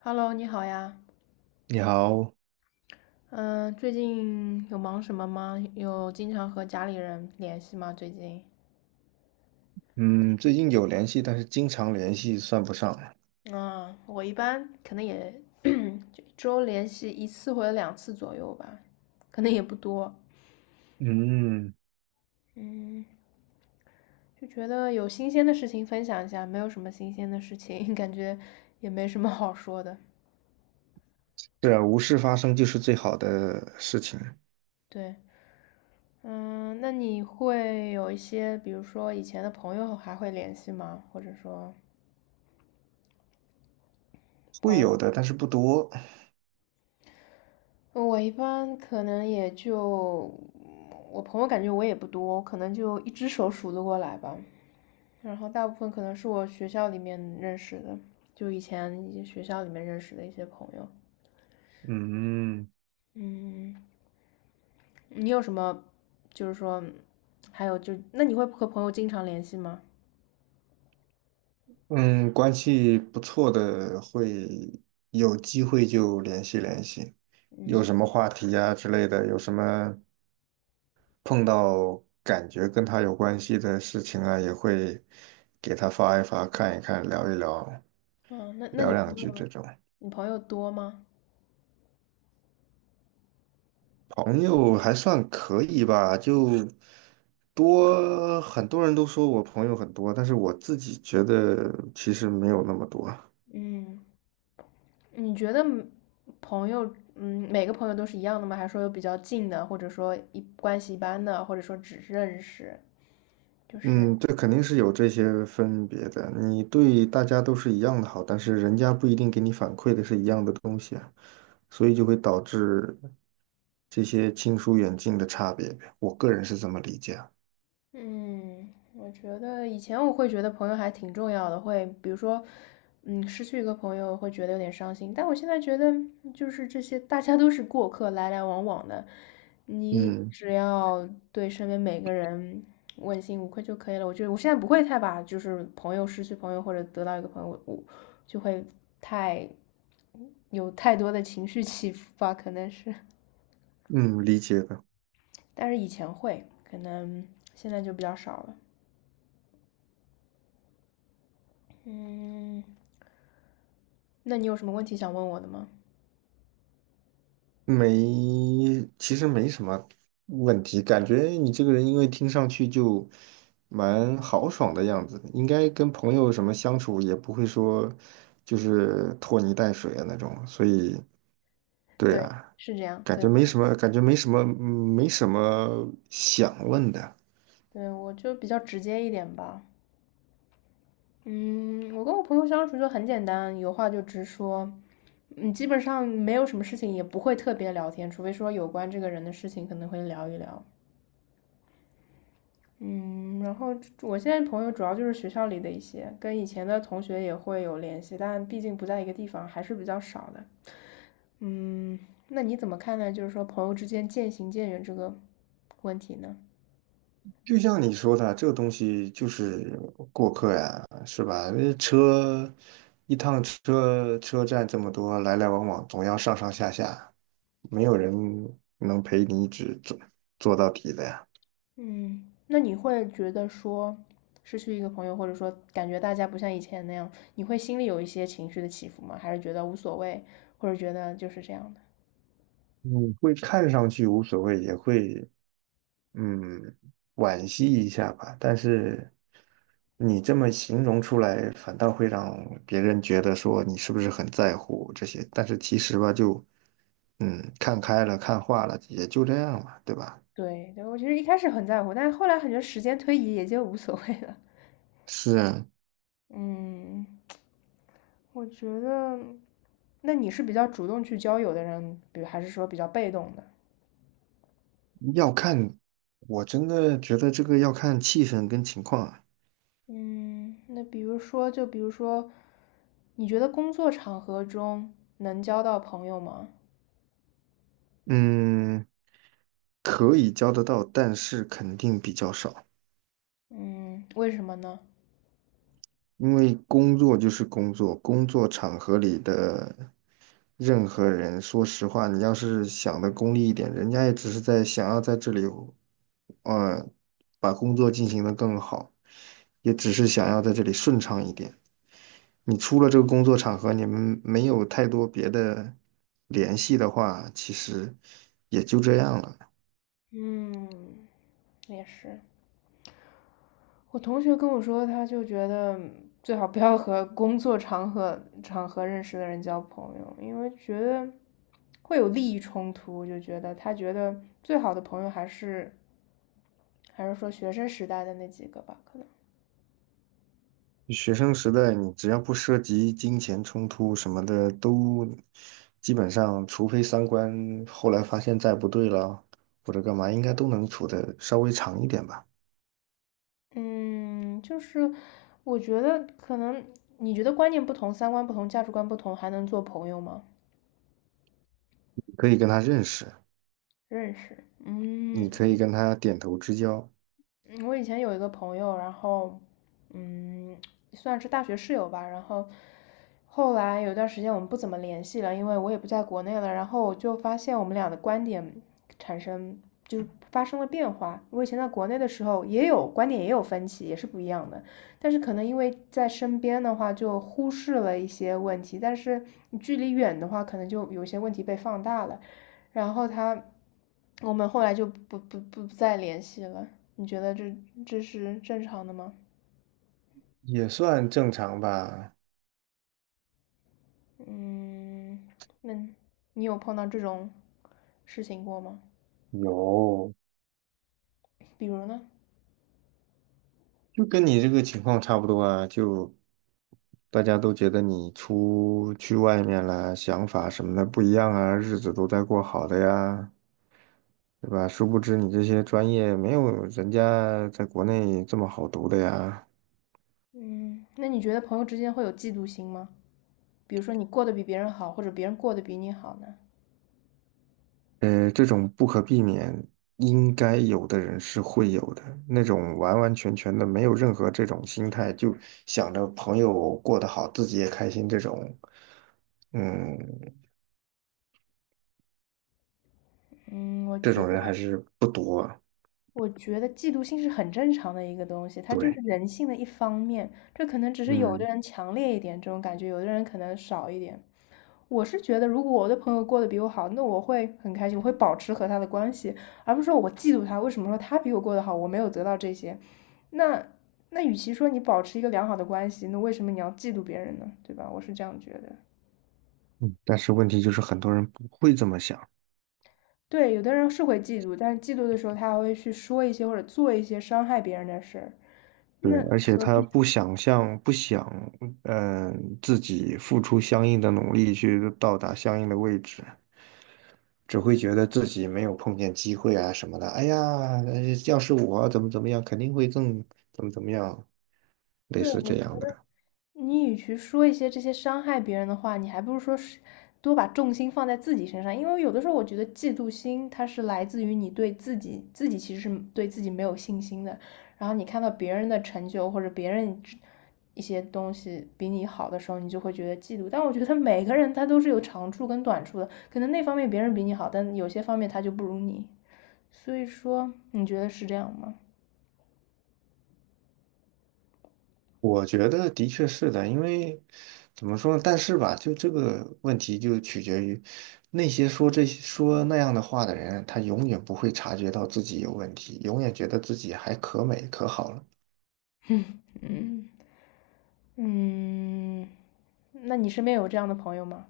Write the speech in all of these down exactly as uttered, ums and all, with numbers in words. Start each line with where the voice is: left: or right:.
left: Hello，你好呀。
right: 你好，
left: 嗯，最近有忙什么吗？有经常和家里人联系吗？最近？
right: 嗯，最近有联系，但是经常联系算不上。
left: 嗯，我一般可能也 就一周联系一次或者两次左右吧，可能也不多。
right: 嗯，
left: 嗯，就觉得有新鲜的事情分享一下，没有什么新鲜的事情，感觉也没什么好说的。
right: 对啊，无事发生就是最好的事情，
left: 对，嗯，那你会有一些，比如说以前的朋友还会联系吗？或者说朋
right: 会
left: 友？
right: 有的，但是不多。
left: 呃我一般可能也就，我朋友感觉我也不多，可能就一只手数得过来吧。然后大部分可能是我学校里面认识的，就以前一些学校里面认识的一些朋友。
right: 嗯
left: 嗯，你有什么，就是说，还有就，那你会和朋友经常联系吗？
right: 嗯，关系不错的会有机会就联系联系，有
left: 嗯，
right: 什么话题啊之类的，有什么碰到感觉跟他有关系的事情啊，也会给他发一发，看一看，聊一聊，
left: 哦，那那
right: 聊
left: 你朋
right: 两句这
left: 友，
right: 种。
left: 你朋友多吗？
right: 朋友还算可以吧，就多，很多人都说我朋友很多，但是我自己觉得其实没有那么多。
left: 嗯。你觉得嗯朋友，嗯，每个朋友都是一样的吗？还是说有比较近的，或者说一关系一般的，或者说只认识，就是
right: 嗯，这肯定是有这些分别的。你对大家都是一样的好，但是人家不一定给你反馈的是一样的东西啊，所以就会导致这些亲疏远近的差别呗。我个人是这么理解啊。
left: 嗯，我觉得以前我会觉得朋友还挺重要的，会比如说，嗯，失去一个朋友会觉得有点伤心，但我现在觉得就是这些大家都是过客，来来往往的，你
right: 嗯
left: 只要对身边每个人问心无愧就可以了。我觉得我现在不会太把就是朋友失去朋友或者得到一个朋友，我就会太有太多的情绪起伏吧，可能是，
right: 嗯，理解的。
left: 但是以前会，可能现在就比较少了。嗯。那你有什么问题想问我的吗？
right: 没，其实没什么问题，感觉你这个人因为听上去就蛮豪爽的样子，应该跟朋友什么相处也不会说就是拖泥带水的那种，所以对
left: 对，
right: 啊，
left: 是这样。
right: 感
left: 对，
right: 觉
left: 我
right: 没
left: 就
right: 什么，感觉没什么，嗯没什么想问的。
left: 对我就比较直接一点吧。嗯，我跟我朋友相处就很简单，有话就直说。嗯，基本上没有什么事情，也不会特别聊天，除非说有关这个人的事情可能会聊一聊。嗯，然后我现在朋友主要就是学校里的一些，跟以前的同学也会有联系，但毕竟不在一个地方，还是比较少的。嗯，那你怎么看待就是说朋友之间渐行渐远这个问题呢？
right: 就像你说的，这个东西就是过客呀，是吧？那车一趟车车站这么多，来来往往，总要上上下下，没有人能陪你一直坐做到底的呀。
left: 嗯，那你会觉得说失去一个朋友，或者说感觉大家不像以前那样，你会心里有一些情绪的起伏吗？还是觉得无所谓，或者觉得就是这样的？
right: 你会看上去无所谓，也会嗯惋惜一下吧，但是你这么形容出来，反倒会让别人觉得说你是不是很在乎这些，但是其实吧，就。嗯，看开了，看化了，也就这样了，对吧？
left: 对对，我其实一开始很在乎，但是后来感觉时间推移也就无所谓了。
right: 是，
left: 嗯 我觉得，那你是比较主动去交友的人，比如还是说比较被动的？
right: 要看，我真的觉得这个要看气氛跟情况啊。
left: 嗯，那比如说，就比如说，你觉得工作场合中能交到朋友吗？
right: 嗯，可以交得到，但是肯定比较少，
left: 嗯，为什么呢？
right: 因为工作就是工作，工作场合里的任何人，说实话，你要是想的功利一点，人家也只是在想要在这里，呃，把工作进行的更好，也只是想要在这里顺畅一点。你出了这个工作场合，你们没有太多别的联系的话，其实也就这样了。
left: 嗯，也是。我同学跟我说，他就觉得最好不要和工作场合场合认识的人交朋友，因为觉得会有利益冲突，就觉得他觉得最好的朋友还是还是说学生时代的那几个吧，可能。
right: 学生时代，你只要不涉及金钱冲突什么的，都基本上，除非三观后来发现再不对了，或者干嘛，应该都能处得稍微长一点吧。
left: 嗯，就是我觉得可能你觉得观念不同、三观不同、价值观不同，还能做朋友吗？
right: 可以跟他认识，
left: 认识，嗯，
right: 你可以跟他点头之交，
left: 嗯，我以前有一个朋友，然后，嗯，算是大学室友吧。然后后来有段时间我们不怎么联系了，因为我也不在国内了。然后我就发现我们俩的观点产生就是发生了变化。我以前在国内的时候也有观点也有分歧，也是不一样的。但是可能因为在身边的话就忽视了一些问题，但是你距离远的话，可能就有些问题被放大了。然后他。我们后来就不不不再联系了。你觉得这这是正常的吗？
right: 也算正常吧。
left: 嗯，那你有碰到这种事情过吗？
right: 有，
left: 比如呢？
right: 就跟你这个情况差不多啊，就大家都觉得你出去外面了，想法什么的不一样啊，日子都在过好的呀，对吧？殊不知你这些专业没有人家在国内这么好读的呀。
left: 嗯，那你觉得朋友之间会有嫉妒心吗？比如说你过得比别人好，或者别人过得比你好呢？
right: 呃，这种不可避免，应该有的人是会有的，那种完完全全的没有任何这种心态，就想着朋友过得好，自己也开心，这种，嗯，
left: 嗯，我
right: 这
left: 觉
right: 种
left: 得，
right: 人还是不多啊
left: 我觉得嫉妒心是很正常的一个东西，它就是
right: 对。
left: 人性的一方面。这可能只是有的
right: 嗯。
left: 人强烈一点这种感觉，有的人可能少一点。我是觉得，如果我的朋友过得比我好，那我会很开心，我会保持和他的关系，而不是说我嫉妒他。为什么说他比我过得好，我没有得到这些？那那与其说你保持一个良好的关系，那为什么你要嫉妒别人呢？对吧？我是这样觉得。
right: 嗯，但是问题就是很多人不会这么想，
left: 对，有的人是会嫉妒，但是嫉妒的时候，他还会去说一些或者做一些伤害别人的事儿。
right: 对，
left: 那
right: 而且
left: 何
right: 他
left: 必？
right: 不想象，不想，嗯、自己付出相应的努力去到达相应的位置，只会觉得自己没有碰见机会啊什么的。哎呀，呃要是我怎么怎么样，肯定会更怎么怎么样，类
left: 对，
right: 似
left: 我
right: 这样的。
left: 你与其说一些这些伤害别人的话，你还不如说是多把重心放在自己身上。因为有的时候，我觉得嫉妒心它是来自于你对自己，自己其实是对自己没有信心的。然后你看到别人的成就或者别人一些东西比你好的时候，你就会觉得嫉妒。但我觉得每个人他都是有长处跟短处的，可能那方面别人比你好，但有些方面他就不如你。所以说，你觉得是这样吗？
right: 我觉得的确是的，因为怎么说呢但是吧，就这个问题就取决于那些说这些说那样的话的人，他永远不会察觉到自己有问题，永远觉得自己还可美可好了。
left: 嗯嗯，那你身边有这样的朋友吗？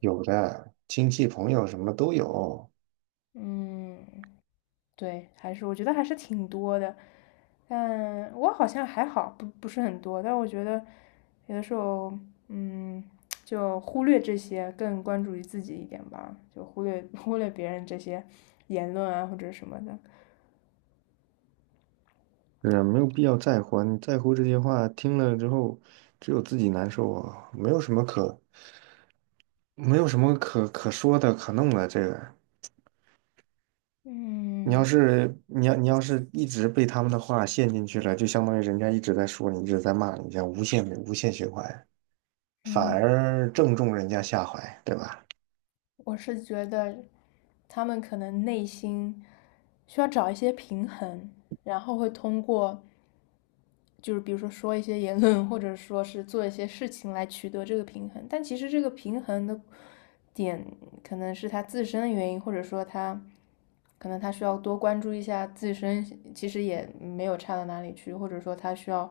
right: 有的亲戚朋友什么都有，
left: 嗯，对，还是我觉得还是挺多的，但我好像还好，不不是很多，但我觉得有的时候，嗯，就忽略这些，更关注于自己一点吧，就忽略忽略别人这些言论啊或者什么的。
right: 是啊没有必要在乎啊你在乎这些话，听了之后只有自己难受啊，没有什么可没有什么可可说的可弄的这个。你要
left: 嗯
right: 是你要你要是一直被他们的话陷进去了，就相当于人家一直在说你，一直在骂你，这样无限无限循环，反
left: 嗯，
right: 而正中人家下怀，对吧？
left: 我是觉得他们可能内心需要找一些平衡，然后会通过。就是比如说说一些言论，或者说是做一些事情来取得这个平衡。但其实这个平衡的点可能是他自身的原因，或者说他可能他需要多关注一下自身，其实也没有差到哪里去，或者说他需要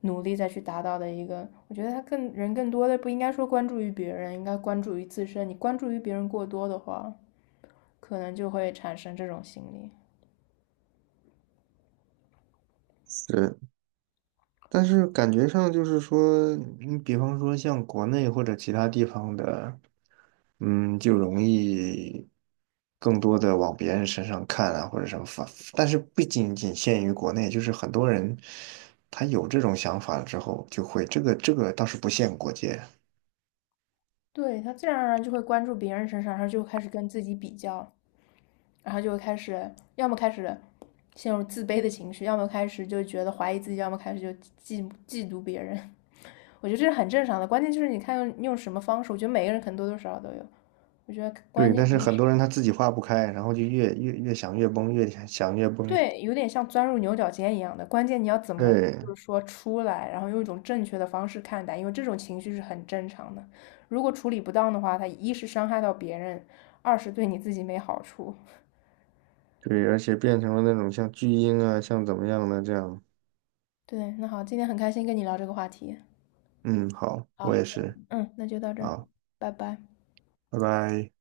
left: 努力再去达到的一个。我觉得他更人更多的不应该说关注于别人，应该关注于自身。你关注于别人过多的话，可能就会产生这种心理。
right: 是，但是感觉上就是说，你比方说像国内或者其他地方的，嗯，就容易更多的往别人身上看啊，或者什么反，但是不仅仅限于国内，就是很多人他有这种想法了之后，就会这个这个倒是不限国界。
left: 对，他自然而然就会关注别人身上，他就开始跟自己比较。然后就会开始，要么开始陷入自卑的情绪，要么开始就觉得怀疑自己，要么开始就嫉嫉妒别人。我觉得这是很正常的，关键就是你看用用什么方式。我觉得每个人可能多多少少都有。我觉得关
right: 对，
left: 键
right: 但
left: 你
right: 是很多人他自己化不开，然后就越越越想越崩，越想想越崩。
left: 对，有点像钻入牛角尖一样的，关键你要怎么
right: 对
left: 就是说出来，然后用一种正确的方式看待，因为这种情绪是很正常的。如果处理不当的话，它一是伤害到别人，二是对你自己没好处。
right: 对，而且变成了那种像巨婴啊，像怎么样的这样。
left: 对，那好，今天很开心跟你聊这个话题。
right: 嗯，好，我
left: 啊，
right: 也是。
left: 嗯，那就到这儿，
right: 好，
left: 拜拜。
right: 拜拜。